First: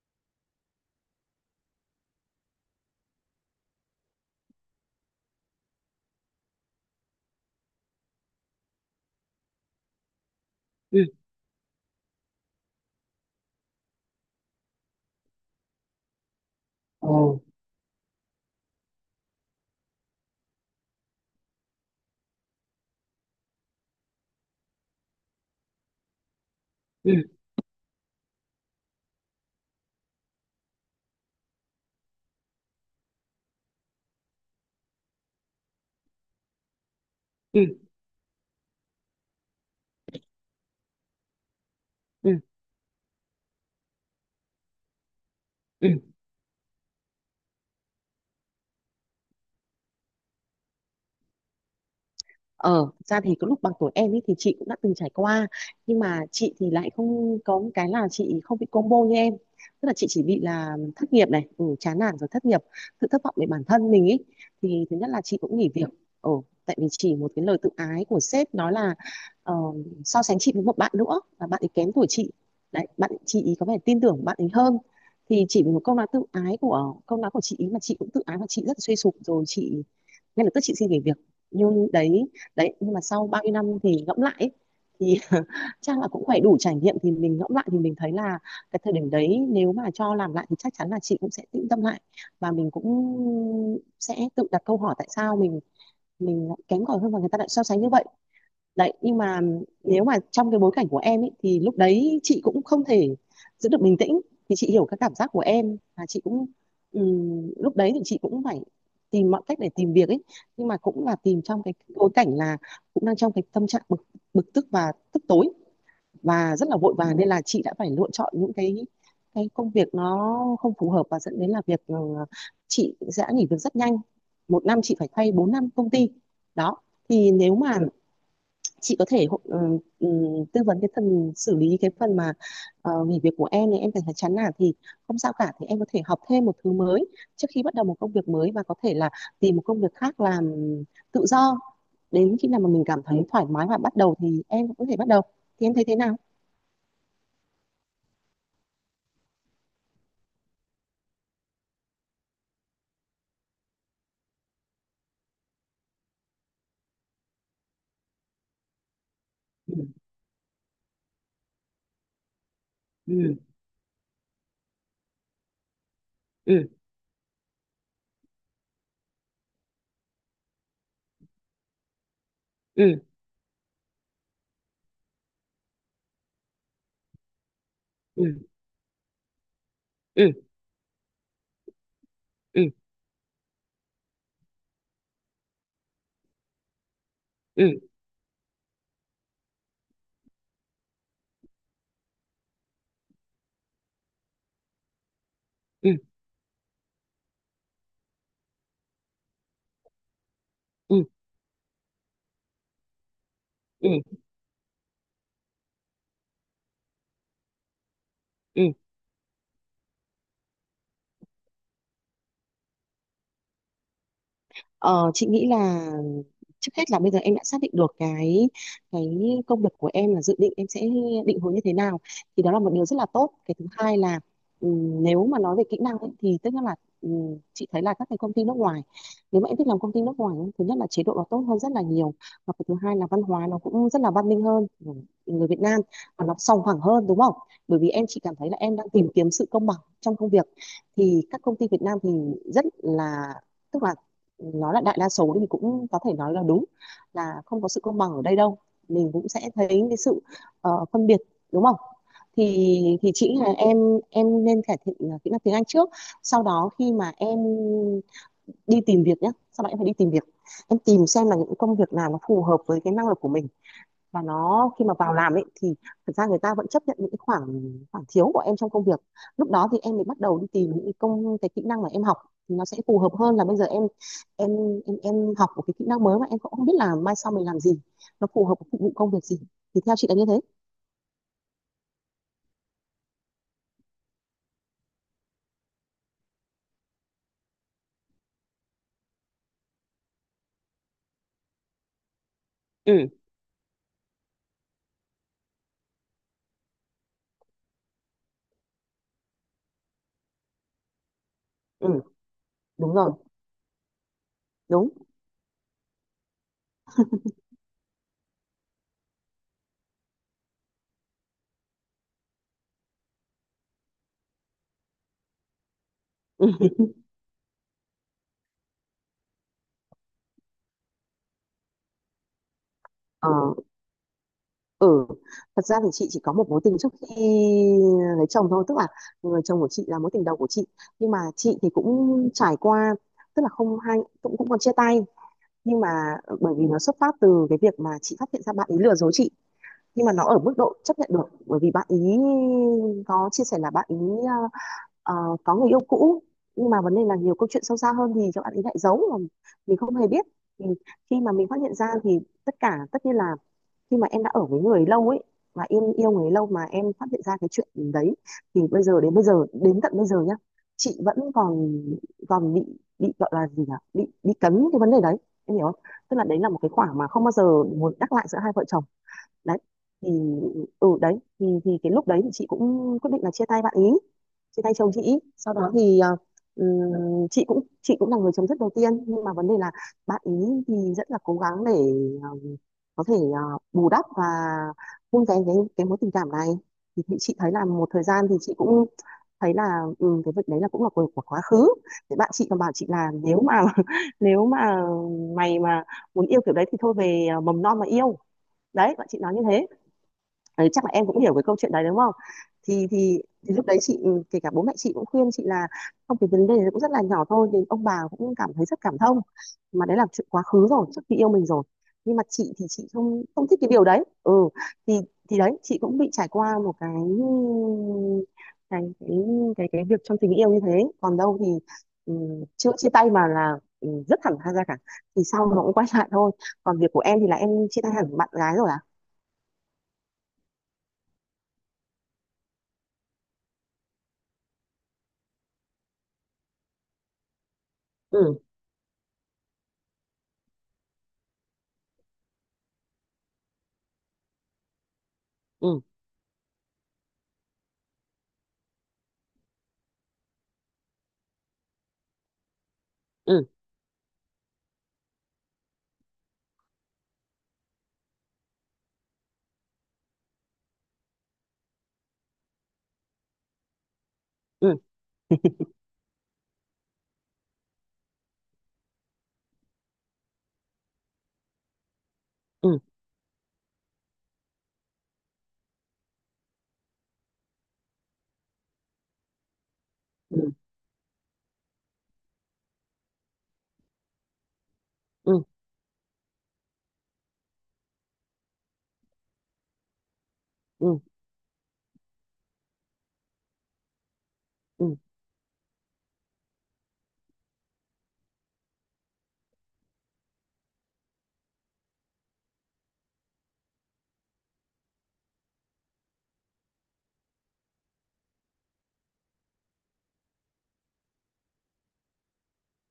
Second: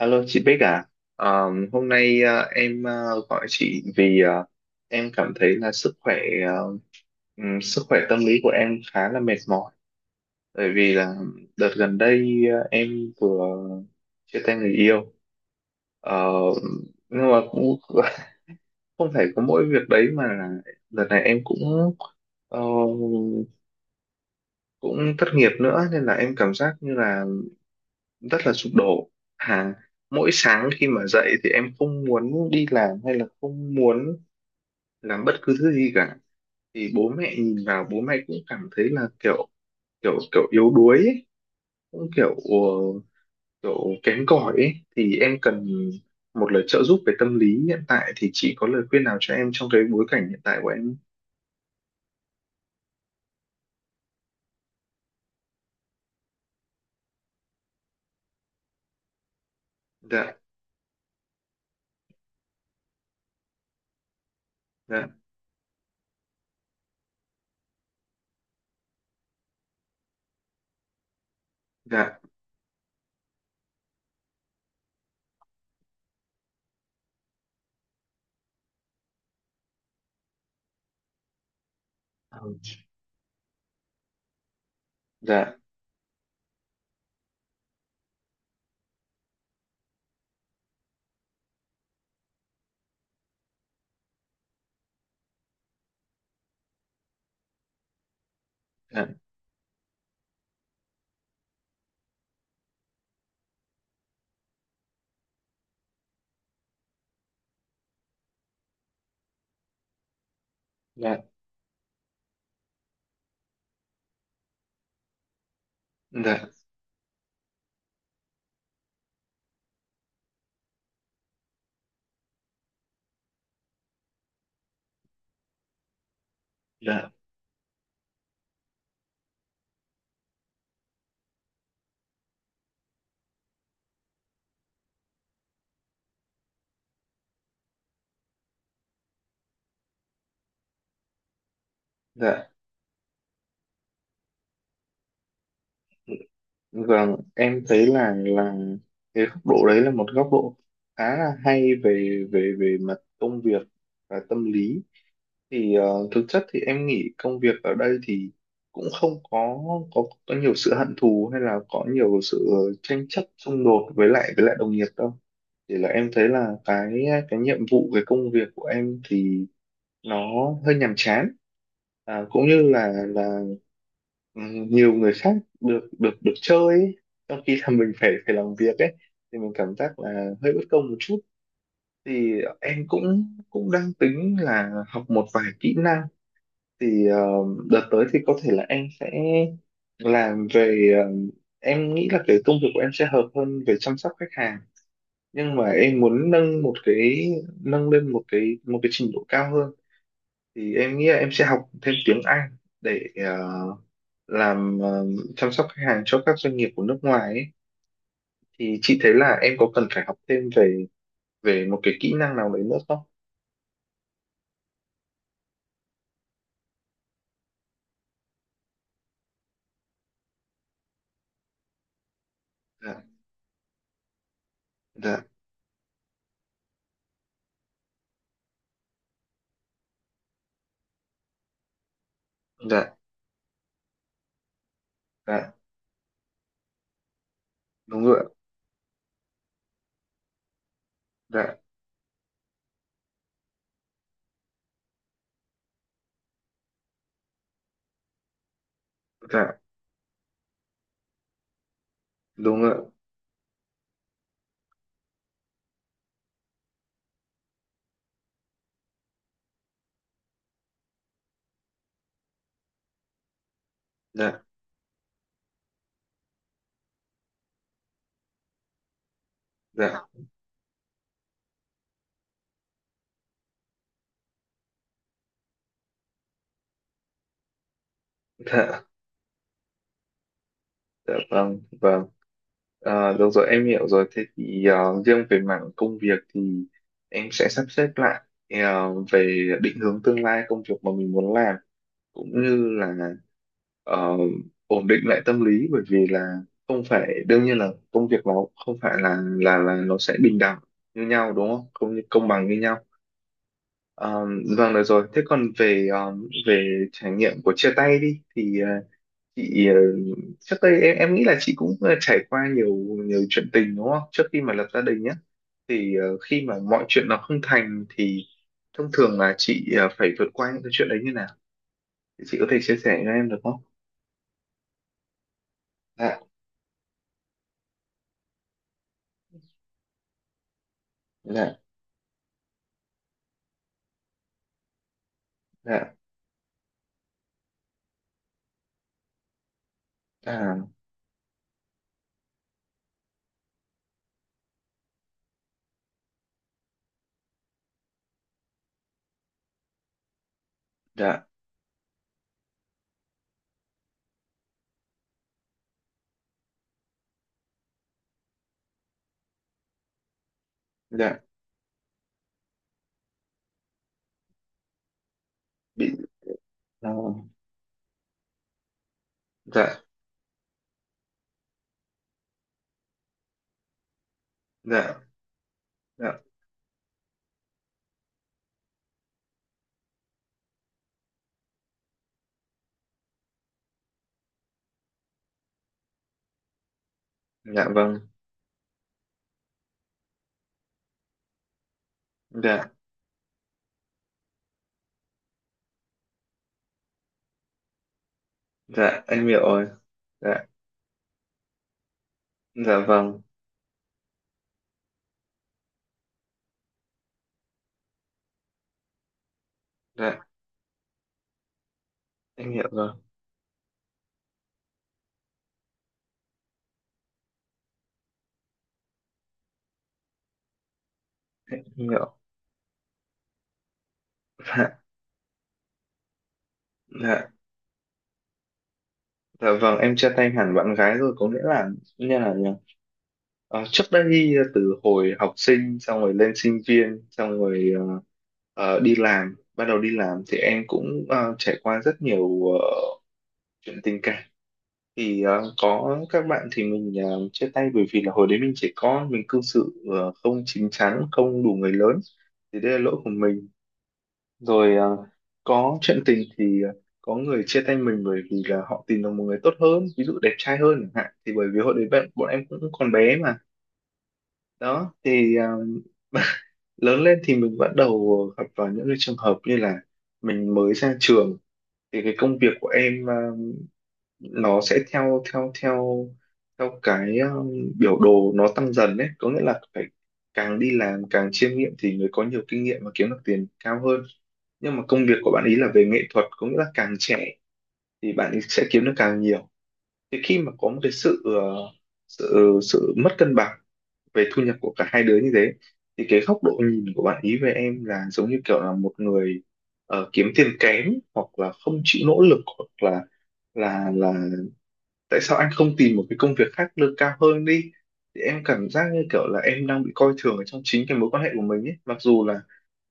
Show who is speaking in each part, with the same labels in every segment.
Speaker 1: Alo chị Bích à. Hôm nay em gọi chị vì em cảm thấy là ờ, sức khỏe tâm lý của em khá là mệt mỏi, bởi vì
Speaker 2: Ừ.
Speaker 1: là đợt gần đây em vừa chia tay người yêu. Ờ,
Speaker 2: Ồ.
Speaker 1: nhưng mà cũng không phải có mỗi việc đấy mà là đợt này em ờ, cũng thất nghiệp nữa, nên là em cảm giác như
Speaker 2: Ừ.
Speaker 1: là rất là sụp đổ. À, mỗi sáng khi mà dậy thì em không muốn đi làm hay là không muốn làm bất cứ thứ gì cả. Thì bố mẹ
Speaker 2: Ừ.
Speaker 1: nhìn vào, bố mẹ cũng cảm thấy là kiểu kiểu kiểu yếu đuối ấy, cũng
Speaker 2: Ừ.
Speaker 1: kiểu kém cỏi ấy. Thì em cần
Speaker 2: Ừ.
Speaker 1: một lời trợ giúp về tâm lý hiện tại, thì chị có lời khuyên nào cho em trong cái bối cảnh hiện tại của em?
Speaker 2: Ờ, Thật ra thì có lúc bằng tuổi em ấy thì chị cũng đã từng trải qua, nhưng mà chị thì lại không có một cái là chị không bị combo như em. Tức là chị chỉ
Speaker 1: Dạ.
Speaker 2: bị là thất nghiệp này, ừ, chán nản rồi thất nghiệp, sự thất vọng về bản thân mình ấy. Thì thứ
Speaker 1: Dạ.
Speaker 2: nhất là chị cũng nghỉ việc, ừ, tại vì chỉ một cái lời tự ái của sếp nói là ờ, so sánh chị với một bạn nữa là bạn ấy kém tuổi
Speaker 1: Dạ.
Speaker 2: chị. Đấy, bạn chị ý có vẻ tin tưởng bạn ấy hơn. Thì chỉ vì một câu nói tự ái của câu nói của chị ý mà chị cũng tự ái và chị rất là suy sụp rồi chị ngay lập tức chị xin nghỉ việc. Nhưng đấy,
Speaker 1: Ừ.
Speaker 2: nhưng mà sau bao nhiêu năm thì ngẫm lại ấy, thì
Speaker 1: Dạ.
Speaker 2: chắc là cũng phải đủ trải nghiệm thì mình ngẫm lại thì mình thấy là cái thời điểm đấy nếu mà cho làm lại thì chắc chắn là chị cũng sẽ tĩnh tâm lại, và mình cũng sẽ tự đặt câu hỏi tại sao mình lại kém cỏi hơn và người ta lại so sánh như vậy. Đấy,
Speaker 1: Dạ.
Speaker 2: nhưng mà nếu mà trong cái bối cảnh của em ấy thì lúc đấy chị cũng không thể giữ được bình tĩnh. Thì chị hiểu các cảm giác của em, và chị cũng lúc đấy thì chị cũng phải tìm mọi cách để tìm việc ấy, nhưng mà cũng là
Speaker 1: Dạ.
Speaker 2: tìm trong cái bối cảnh là cũng đang trong cái tâm trạng bực bực tức và tức tối
Speaker 1: Dạ.
Speaker 2: và rất là vội vàng, nên là chị đã phải lựa chọn những cái công việc nó không phù hợp và dẫn đến là việc, ừ, chị sẽ nghỉ việc rất nhanh, một năm chị phải thay bốn năm công ty, đó.
Speaker 1: Dạ.
Speaker 2: Thì nếu mà chị có thể tư vấn cái phần xử lý cái phần mà nghỉ việc của em này, em cảm thấy chán nản thì không sao cả, thì em có thể học thêm một thứ mới trước khi bắt đầu một công việc mới, và có thể là tìm một công việc khác làm tự do. Đến
Speaker 1: Dạ.
Speaker 2: khi nào mà mình cảm thấy thoải mái và bắt đầu thì em cũng có thể bắt đầu. Thì em thấy thế nào?
Speaker 1: Vâng, em thấy là cái góc độ đấy là một góc độ khá là hay về về về mặt công việc và tâm lý. Thì thực chất thì em nghĩ công việc ở đây thì cũng không có
Speaker 2: Ừ.
Speaker 1: có có nhiều sự hận thù hay là có nhiều sự tranh chấp
Speaker 2: Ừ.
Speaker 1: xung đột với lại đồng nghiệp đâu. Chỉ là em thấy là
Speaker 2: Ừ.
Speaker 1: cái nhiệm vụ, cái công việc của em thì nó hơi nhàm chán, à, cũng như
Speaker 2: Ừ.
Speaker 1: là ừ, nhiều người khác được được được chơi ấy, trong khi là mình phải
Speaker 2: Ừ.
Speaker 1: phải làm việc ấy, thì mình cảm giác là
Speaker 2: Ừ.
Speaker 1: hơi bất công một chút. Thì
Speaker 2: Ừ.
Speaker 1: em cũng cũng đang tính là học một vài kỹ năng, thì
Speaker 2: Ừ.
Speaker 1: đợt tới thì có thể là em sẽ làm về ờ, em nghĩ là cái công việc của em sẽ hợp hơn về chăm sóc khách hàng. Nhưng mà
Speaker 2: Ừ. Ừ.
Speaker 1: em muốn nâng lên một cái trình độ cao hơn. Thì
Speaker 2: Ừ.
Speaker 1: em
Speaker 2: Ừ,
Speaker 1: nghĩ là em sẽ học thêm tiếng Anh để
Speaker 2: ừ.
Speaker 1: làm chăm sóc khách hàng cho các doanh nghiệp của nước ngoài ấy.
Speaker 2: Ừ.
Speaker 1: Thì chị thấy là em có cần phải học thêm về về một cái kỹ năng nào đấy nữa không?
Speaker 2: Ờ, chị nghĩ là trước hết là bây giờ em đã xác định được cái cái công việc của em là dự định em sẽ định hướng như thế nào, thì đó là một điều rất
Speaker 1: Dạ.
Speaker 2: là tốt. Cái thứ hai là,
Speaker 1: Dạ.
Speaker 2: nếu mà nói về kỹ năng ấy, thì tức là chị thấy là các cái công ty nước ngoài, nếu mà em thích làm công ty nước ngoài ấy, thứ nhất là chế độ nó tốt hơn rất là nhiều, và cái thứ
Speaker 1: Dạ.
Speaker 2: hai là văn hóa nó cũng rất là văn minh hơn của người
Speaker 1: Dạ.
Speaker 2: Việt Nam, và nó sòng phẳng hơn, đúng không? Bởi vì
Speaker 1: Đúng
Speaker 2: em
Speaker 1: rồi,
Speaker 2: chỉ
Speaker 1: ạ.
Speaker 2: cảm thấy là em đang tìm kiếm sự công bằng trong công việc. Thì các
Speaker 1: Dạ.
Speaker 2: công ty Việt Nam thì rất là, tức là, nó là đại đa số thì cũng có thể nói là đúng là không có sự công bằng ở đây đâu. Mình cũng sẽ
Speaker 1: Dạ.
Speaker 2: thấy cái sự phân biệt, đúng không? thì
Speaker 1: Đúng rồi, ạ.
Speaker 2: thì chị nghĩ là em nên cải thiện kỹ năng tiếng Anh trước, sau đó khi mà em đi tìm việc nhé, sau đó em phải đi tìm việc, em tìm xem là những công việc nào nó phù hợp với cái năng lực của mình. Và
Speaker 1: Dạ.
Speaker 2: nó khi mà vào làm ấy thì thật ra người ta vẫn chấp nhận những cái khoảng, khoảng thiếu của em trong công việc. Lúc đó thì em mới
Speaker 1: Dạ.
Speaker 2: bắt đầu đi tìm những cái công cái kỹ năng mà em học thì nó sẽ phù hợp hơn là bây giờ em em em học một cái kỹ năng mới mà em cũng không biết là mai sau mình làm gì, nó phù hợp với phục
Speaker 1: Dạ.
Speaker 2: vụ công việc gì. Thì theo chị là như thế.
Speaker 1: Dạ. Vâng, vâng. Được rồi, em hiểu rồi. Thế thì riêng về mảng công việc thì em sẽ sắp xếp lại về định hướng tương lai công việc mà mình muốn làm, cũng như
Speaker 2: Ừ.
Speaker 1: là ờ, ổn định lại tâm lý. Bởi vì là không phải đương nhiên là công việc nó, không phải là nó sẽ bình đẳng như nhau, đúng không?
Speaker 2: Ừ,
Speaker 1: Công bằng như nhau.
Speaker 2: đúng rồi.
Speaker 1: Ờ, vâng, được
Speaker 2: Đúng.
Speaker 1: rồi. Thế còn về về trải nghiệm của chia tay đi, thì chị ờ, trước đây em nghĩ là chị cũng trải qua nhiều nhiều chuyện tình, đúng không, trước khi mà lập gia đình nhé. Thì khi mà mọi chuyện nó không thành thì thông thường là chị phải vượt qua những cái chuyện đấy như nào, thì chị có thể chia sẻ cho em được không?
Speaker 2: Ừ. Ừ, thật ra thì chị
Speaker 1: Dạ.
Speaker 2: chỉ có một mối tình trước khi lấy chồng thôi, tức là người chồng của chị là mối tình đầu của chị. Nhưng mà
Speaker 1: Dạ.
Speaker 2: chị thì cũng trải qua, tức là không hai cũng cũng còn chia tay, nhưng mà
Speaker 1: Dạ.
Speaker 2: ừ, bởi vì nó xuất phát từ cái việc mà chị phát hiện ra bạn ấy lừa dối chị, nhưng mà nó ở mức
Speaker 1: À.
Speaker 2: độ chấp nhận được bởi vì bạn ấy có chia sẻ là bạn ấy ờ, có người yêu cũ. Nhưng mà vấn đề là nhiều câu chuyện sâu xa hơn thì các bạn ấy lại giấu mà mình không hề biết. Thì khi
Speaker 1: Dạ.
Speaker 2: mà mình phát hiện ra thì tất cả tất nhiên là khi mà em đã ở với người lâu ấy, mà em yêu người lâu mà em phát hiện ra cái chuyện đấy, thì bây giờ đến tận bây giờ nhá, chị vẫn
Speaker 1: Dạ.
Speaker 2: còn, còn bị bị gọi là gì nhỉ, bị cấn cái vấn đề đấy, em hiểu không?
Speaker 1: Bị.
Speaker 2: Tức là đấy là một cái
Speaker 1: À.
Speaker 2: khoảng mà không bao giờ muốn nhắc lại giữa hai vợ chồng. Đấy,
Speaker 1: Dạ.
Speaker 2: thì đấy thì cái lúc đấy thì chị cũng quyết định là chia tay bạn ý, chia tay chồng
Speaker 1: Dạ.
Speaker 2: chị. Sau đó thì
Speaker 1: Dạ.
Speaker 2: chị cũng là người chấm dứt đầu tiên, nhưng mà vấn đề là bạn ý thì rất là cố gắng để ờ, có thể bù đắp và vun vén cái mối tình cảm này. Thì chị thấy là
Speaker 1: Dạ.
Speaker 2: một thời
Speaker 1: Vâng.
Speaker 2: gian thì chị cũng thấy là, ừ, cái việc đấy là cũng là của quá khứ. Thì bạn chị còn
Speaker 1: Dạ.
Speaker 2: bảo chị là nếu mà nếu mà mày mà muốn yêu kiểu đấy thì thôi về mầm non mà yêu. Đấy,
Speaker 1: Dạ.
Speaker 2: bạn chị
Speaker 1: Em
Speaker 2: nói
Speaker 1: hiểu
Speaker 2: như thế.
Speaker 1: rồi. Dạ.
Speaker 2: Đấy chắc là em cũng hiểu cái câu chuyện đấy, đúng không?
Speaker 1: Dạ.
Speaker 2: thì thì
Speaker 1: Vâng.
Speaker 2: thì lúc đấy chị, ừ, kể cả bố mẹ chị cũng khuyên chị là không, cái vấn đề đấy cũng rất là nhỏ thôi, nhưng ông bà cũng cảm thấy rất cảm thông, mà đấy là
Speaker 1: Dạ.
Speaker 2: chuyện quá khứ rồi, trước khi yêu mình rồi, nhưng mà
Speaker 1: Em
Speaker 2: chị thì
Speaker 1: hiểu
Speaker 2: chị
Speaker 1: rồi.
Speaker 2: không không thích cái điều đấy, ừ. thì thì đấy chị cũng bị trải qua một cái cái cái việc trong tình yêu như thế. Còn đâu thì,
Speaker 1: Em hiểu.
Speaker 2: ừ, chưa chia tay mà là, ừ, rất thẳng thắn ra cả.
Speaker 1: Dạ.
Speaker 2: Thì sau nó cũng quay lại thôi. Còn việc của em thì
Speaker 1: Dạ.
Speaker 2: là em chia tay hẳn bạn gái rồi à?
Speaker 1: Dạ. Vâng, em chia tay hẳn bạn gái rồi, có nghĩa là, như là nhỉ? Trước đây từ hồi học sinh xong rồi lên sinh viên xong rồi
Speaker 2: Ừ.
Speaker 1: đi làm bắt đầu đi làm, thì em cũng trải qua rất nhiều chuyện tình cảm. Thì
Speaker 2: Ừ.
Speaker 1: có các bạn thì mình chia tay bởi vì là hồi đấy mình trẻ con, mình cư xử không chín chắn, không đủ người lớn, thì đây là lỗi của
Speaker 2: Ừ.
Speaker 1: mình. Rồi có chuyện tình thì có người chia tay mình bởi vì là họ tìm được một người tốt hơn, ví dụ đẹp trai hơn chẳng hạn, thì bởi vì hồi đấy bạn bọn em cũng còn bé mà.
Speaker 2: Ừ.
Speaker 1: Đó thì lớn lên thì mình bắt đầu gặp vào những cái trường hợp như là mình mới ra trường, thì cái công việc của
Speaker 2: Ừ.
Speaker 1: em nó sẽ theo theo theo theo cái biểu đồ nó tăng dần đấy, có nghĩa là phải
Speaker 2: Ừ.
Speaker 1: càng đi làm càng chiêm nghiệm thì người có nhiều kinh nghiệm và kiếm được tiền cao hơn. Nhưng mà công việc của bạn
Speaker 2: Ừ.
Speaker 1: ý là về nghệ thuật, có nghĩa là càng trẻ thì bạn ý sẽ kiếm được càng nhiều. Thì khi mà có một cái
Speaker 2: Ừ.
Speaker 1: sự ờ, sự sự mất cân bằng về thu nhập của cả
Speaker 2: Ừ.
Speaker 1: hai đứa như thế, thì cái góc độ nhìn của bạn ý về em là giống như kiểu là một người kiếm tiền kém, hoặc là không chịu nỗ lực, hoặc là tại sao anh không tìm một cái công việc khác lương cao hơn đi. Thì em cảm giác như kiểu là em đang bị coi thường ở trong chính cái mối quan hệ của mình ấy, mặc dù là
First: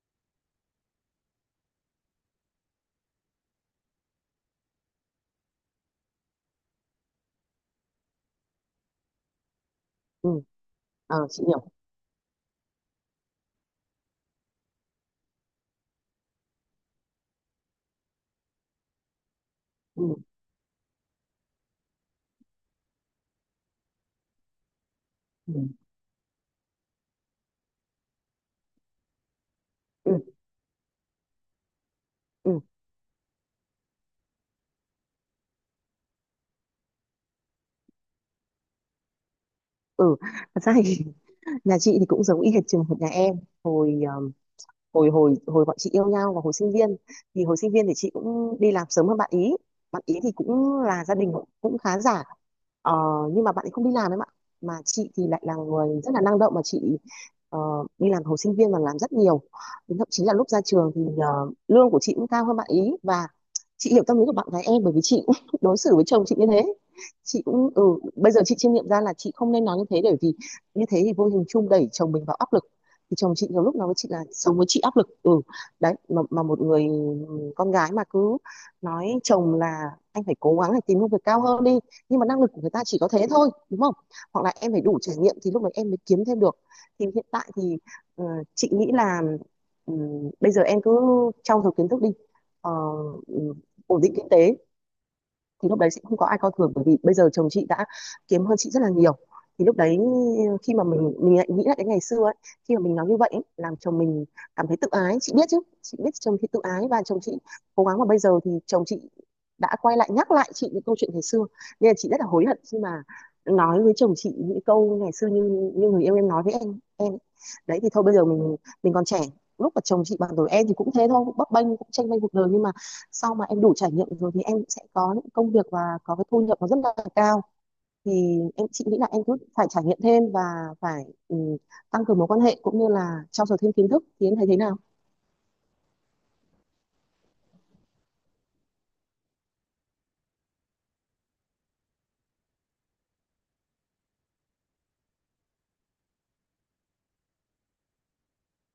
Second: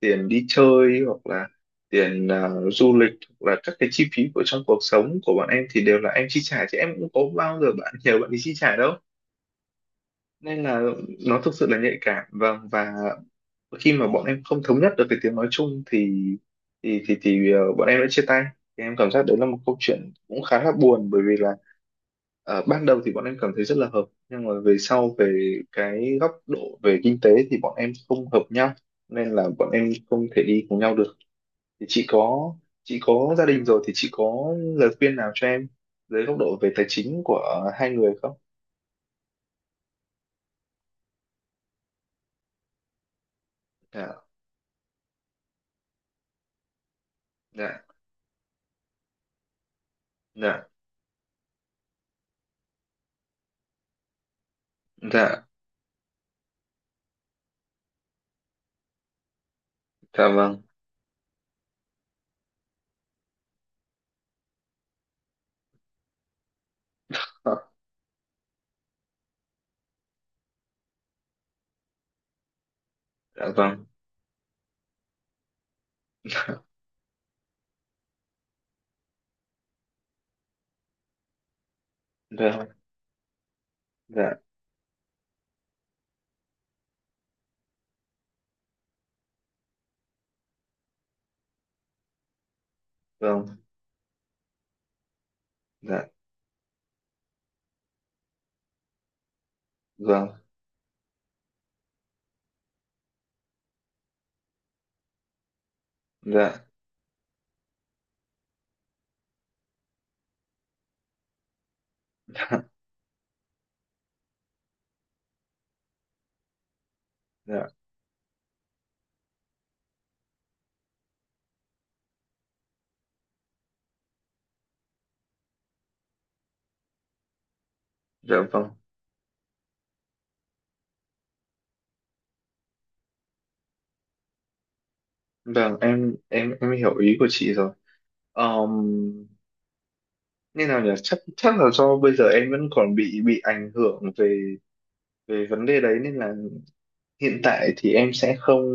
Speaker 1: tiền đi chơi, hoặc là tiền, à, du lịch, hoặc là các cái chi phí của trong cuộc sống của bọn em thì đều là em chi trả, chứ em cũng có bao giờ bạn nhờ bạn đi chi trả đâu.
Speaker 2: Ừ.
Speaker 1: Nên là
Speaker 2: Ờ,
Speaker 1: nó
Speaker 2: chị
Speaker 1: thực
Speaker 2: hiểu.
Speaker 1: sự là nhạy cảm, vâng. Và khi mà bọn em không thống nhất được cái tiếng nói chung thì thì bọn em đã chia tay. Thì em cảm giác đấy là một câu chuyện
Speaker 2: Ừ.
Speaker 1: cũng khá là buồn, bởi vì là ban đầu thì bọn em cảm thấy rất là hợp, nhưng mà về sau về
Speaker 2: Ừ.
Speaker 1: cái góc độ về kinh tế thì bọn em không hợp nhau, nên là bọn em không
Speaker 2: Ừ.
Speaker 1: thể đi cùng nhau được. Thì
Speaker 2: Ừ.
Speaker 1: chị có gia đình rồi thì chị có lời khuyên nào cho em dưới góc độ về tài chính của hai người không?
Speaker 2: Ừ. Thật ra thì nhà chị thì cũng giống y hệt trường hợp nhà em, hồi ờ,
Speaker 1: Dạ.
Speaker 2: hồi hồi hồi bọn chị yêu nhau và hồi sinh viên, thì hồi sinh
Speaker 1: Dạ.
Speaker 2: viên thì chị cũng đi làm sớm hơn bạn ý. Bạn ý thì
Speaker 1: Dạ.
Speaker 2: cũng là gia đình cũng khá giả, ờ, nhưng mà bạn ấy không đi làm em ạ, mà chị thì lại
Speaker 1: Dạ.
Speaker 2: là người rất là năng động mà chị ờ, đi làm hồi sinh viên và làm rất nhiều. Đến thậm chí
Speaker 1: Dạ.
Speaker 2: là lúc ra
Speaker 1: Vâng.
Speaker 2: trường thì lương của chị cũng cao hơn bạn ý. Và chị hiểu tâm lý của bạn gái em bởi vì chị cũng đối xử với chồng chị như thế. Chị
Speaker 1: Dạ.
Speaker 2: cũng bây giờ chị chiêm nghiệm ra là chị không nên nói như thế, bởi vì như thế thì vô hình chung đẩy chồng mình vào áp lực. Thì chồng chị nhiều lúc
Speaker 1: Vâng.
Speaker 2: nói với chị là sống với chị áp lực, ừ. Đấy, mà một người con gái mà cứ nói chồng là anh phải cố gắng để tìm công việc cao hơn đi, nhưng mà năng lực của
Speaker 1: Dạ.
Speaker 2: người ta chỉ có thế thôi, đúng không?
Speaker 1: Dạ.
Speaker 2: Hoặc là em phải đủ trải nghiệm thì lúc đấy em mới kiếm thêm được. Thì hiện tại thì ờ, chị nghĩ là, ừ, bây giờ em cứ trau dồi kiến thức đi. Ờ, ừ,
Speaker 1: Vâng.
Speaker 2: ổn định kinh tế. Thì lúc đấy chị
Speaker 1: Dạ.
Speaker 2: không có ai coi thường, bởi vì bây giờ chồng chị đã kiếm hơn chị rất là nhiều. Thì lúc đấy
Speaker 1: Vâng.
Speaker 2: khi mà mình lại nghĩ lại cái ngày xưa ấy, khi mà mình nói như vậy ấy, làm chồng mình cảm thấy tự ái, chị biết chứ. Chị biết chồng thì tự
Speaker 1: Dạ.
Speaker 2: ái và chồng chị cố gắng, mà bây giờ thì chồng chị đã quay lại nhắc lại chị những câu chuyện ngày xưa. Nên là chị rất là hối hận khi mà nói với chồng chị những câu ngày xưa như như người yêu em nói với em ấy.
Speaker 1: Dạ.
Speaker 2: Đấy thì thôi bây giờ mình, còn trẻ, lúc mà chồng chị bằng tuổi em thì cũng thế thôi, cũng bấp bênh, cũng tranh bênh cuộc đời, nhưng mà sau mà em đủ trải nghiệm rồi thì em sẽ có những công việc và có cái thu nhập nó rất là cao.
Speaker 1: Dạ.
Speaker 2: Thì em,
Speaker 1: Vâng.
Speaker 2: chị nghĩ là em cứ phải trải nghiệm thêm, và phải, ừ, tăng cường mối quan hệ cũng như là trau dồi thêm kiến thức. Thì em thấy thế nào?
Speaker 1: Vâng, em hiểu ý của chị rồi. um, như nào nhỉ, chắc chắc là do bây giờ em vẫn còn bị ảnh hưởng về về vấn đề đấy, nên là hiện tại thì em sẽ không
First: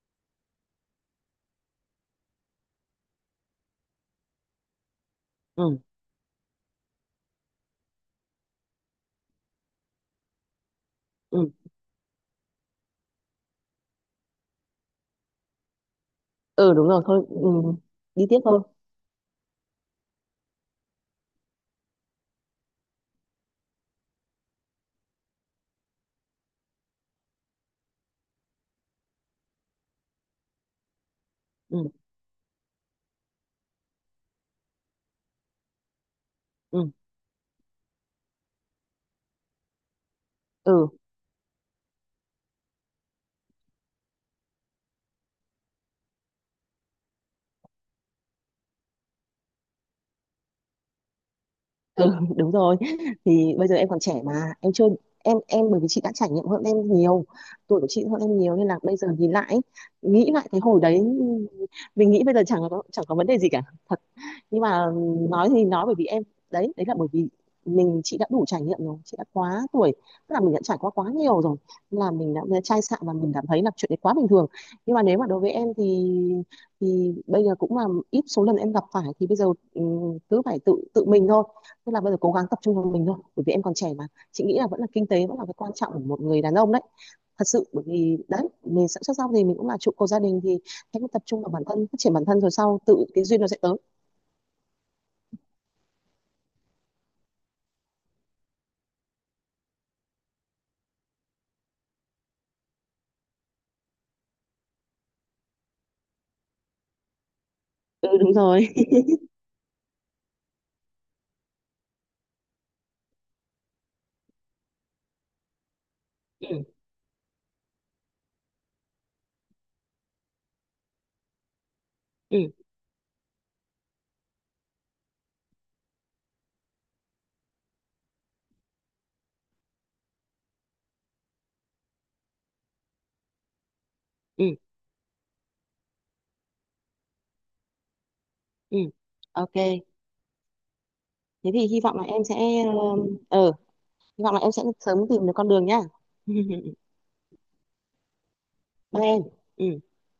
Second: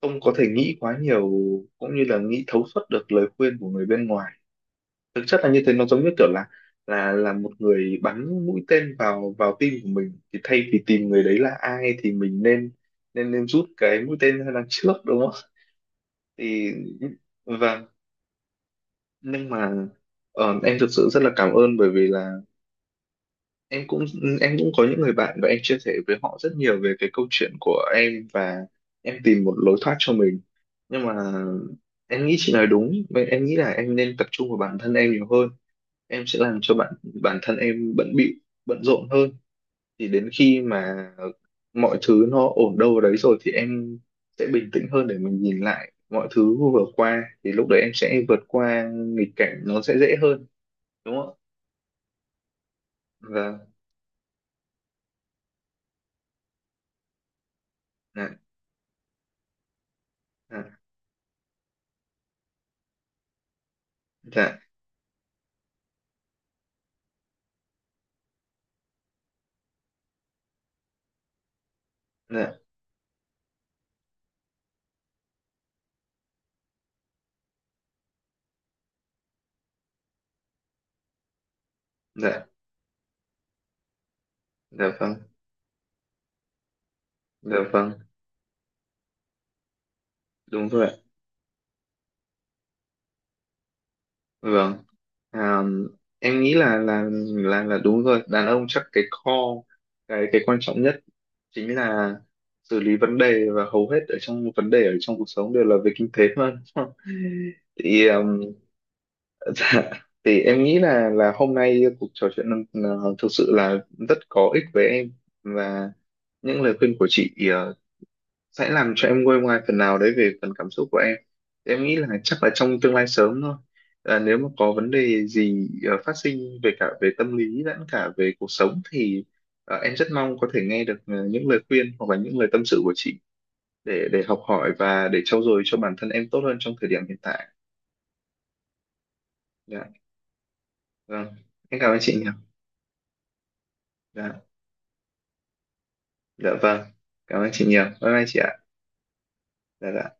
Speaker 1: không có thể nghĩ quá nhiều, cũng như là nghĩ thấu suốt được lời khuyên của người bên ngoài. Thực chất là như thế,
Speaker 2: Ừ.
Speaker 1: nó giống như kiểu là một người bắn mũi tên vào vào tim của mình, thì thay vì tìm người đấy
Speaker 2: Ừ.
Speaker 1: là ai thì mình nên nên nên rút cái mũi tên ra đằng trước, đúng không?
Speaker 2: Ừ,
Speaker 1: Thì
Speaker 2: đúng rồi thôi, ừ,
Speaker 1: vâng.
Speaker 2: đi tiếp thôi.
Speaker 1: Nhưng mà em thực sự rất là cảm ơn, bởi vì là em cũng em cũng có những người bạn và em chia sẻ với họ rất nhiều về cái câu chuyện của em, và em tìm một lối thoát cho mình. Nhưng mà
Speaker 2: Ừ.
Speaker 1: em nghĩ chị nói đúng vậy, em nghĩ là em nên tập trung vào bản thân em nhiều hơn. Em sẽ làm cho
Speaker 2: Ừ.
Speaker 1: bản thân em bận bịu, bận rộn hơn. Thì đến khi
Speaker 2: Ừ.
Speaker 1: mà mọi thứ nó ổn đâu vào đấy rồi thì em sẽ bình tĩnh hơn, để mình nhìn lại mọi thứ vừa qua, thì lúc đấy em sẽ vượt qua nghịch cảnh nó sẽ dễ hơn, đúng không
Speaker 2: Ừ. Đúng rồi.
Speaker 1: ạ?
Speaker 2: Thì
Speaker 1: Vâng.
Speaker 2: bây giờ em còn trẻ mà em chưa, em bởi vì chị đã trải nghiệm hơn em nhiều, tuổi của chị hơn
Speaker 1: Dạ.
Speaker 2: em nhiều nên là bây giờ nhìn lại, nghĩ lại cái hồi
Speaker 1: Dạ.
Speaker 2: đấy, mình nghĩ bây giờ chẳng có vấn đề gì cả,
Speaker 1: Dạ.
Speaker 2: nhưng mà nói thì nói bởi vì em, đấy đấy là bởi vì mình, chị đã đủ trải nghiệm rồi, chị đã quá tuổi, tức là mình đã trải qua quá nhiều rồi. Nên là mình đã
Speaker 1: Dạ.
Speaker 2: chai sạn và mình cảm thấy là chuyện đấy quá bình thường. Nhưng mà nếu mà đối với em thì bây giờ cũng là ít số lần em gặp phải thì bây giờ cứ phải tự tự mình thôi. Tức là bây giờ cố gắng
Speaker 1: Dạ.
Speaker 2: tập trung vào mình thôi, bởi vì em còn trẻ mà. Chị nghĩ là vẫn
Speaker 1: Dạ.
Speaker 2: là kinh
Speaker 1: Vâng.
Speaker 2: tế vẫn là cái quan trọng của một người đàn ông đấy, thật
Speaker 1: Dạ.
Speaker 2: sự. Bởi
Speaker 1: Vâng,
Speaker 2: vì đấy mình sắp xuất gia thì mình cũng là trụ cột gia đình. Thì
Speaker 1: đúng rồi, ạ.
Speaker 2: hãy cứ tập trung vào bản thân, phát triển bản thân rồi sau tự cái duyên nó sẽ tới.
Speaker 1: Vâng. À, em nghĩ là là đúng rồi, đàn ông chắc cái core, cái quan trọng nhất chính là xử lý vấn đề, và hầu hết ở trong vấn đề ở trong cuộc sống đều là về kinh tế mà, đúng không? Thì
Speaker 2: Ừ, đúng rồi.
Speaker 1: dạ, thì em nghĩ là hôm nay cuộc trò chuyện là thực sự là rất có ích với em, và những
Speaker 2: Ừ.
Speaker 1: lời khuyên của chị sẽ làm cho em nguôi ngoai phần nào đấy về phần cảm xúc của em. Thì em nghĩ là
Speaker 2: Ừ.
Speaker 1: chắc là trong tương lai sớm thôi, à, nếu mà có vấn đề gì phát sinh về cả về tâm lý lẫn cả về cuộc sống thì em rất mong có thể nghe được những lời khuyên hoặc là những lời tâm sự của chị, để học
Speaker 2: Ừ.
Speaker 1: hỏi và để trau dồi cho bản thân em tốt hơn trong thời điểm hiện tại.
Speaker 2: Ừ. OK.
Speaker 1: Dạ. Vâng.
Speaker 2: Thế thì
Speaker 1: Em
Speaker 2: hy
Speaker 1: cảm
Speaker 2: vọng
Speaker 1: ơn
Speaker 2: là
Speaker 1: chị
Speaker 2: em
Speaker 1: nhiều.
Speaker 2: sẽ, ờ, ờ, hy vọng là
Speaker 1: Dạ.
Speaker 2: em sẽ sớm tìm được con đường nhá.
Speaker 1: Dạ. Vâng. Cảm ơn chị nhiều, bye bye chị ạ.
Speaker 2: Bye em. Ừ.
Speaker 1: Dạ. Dạ.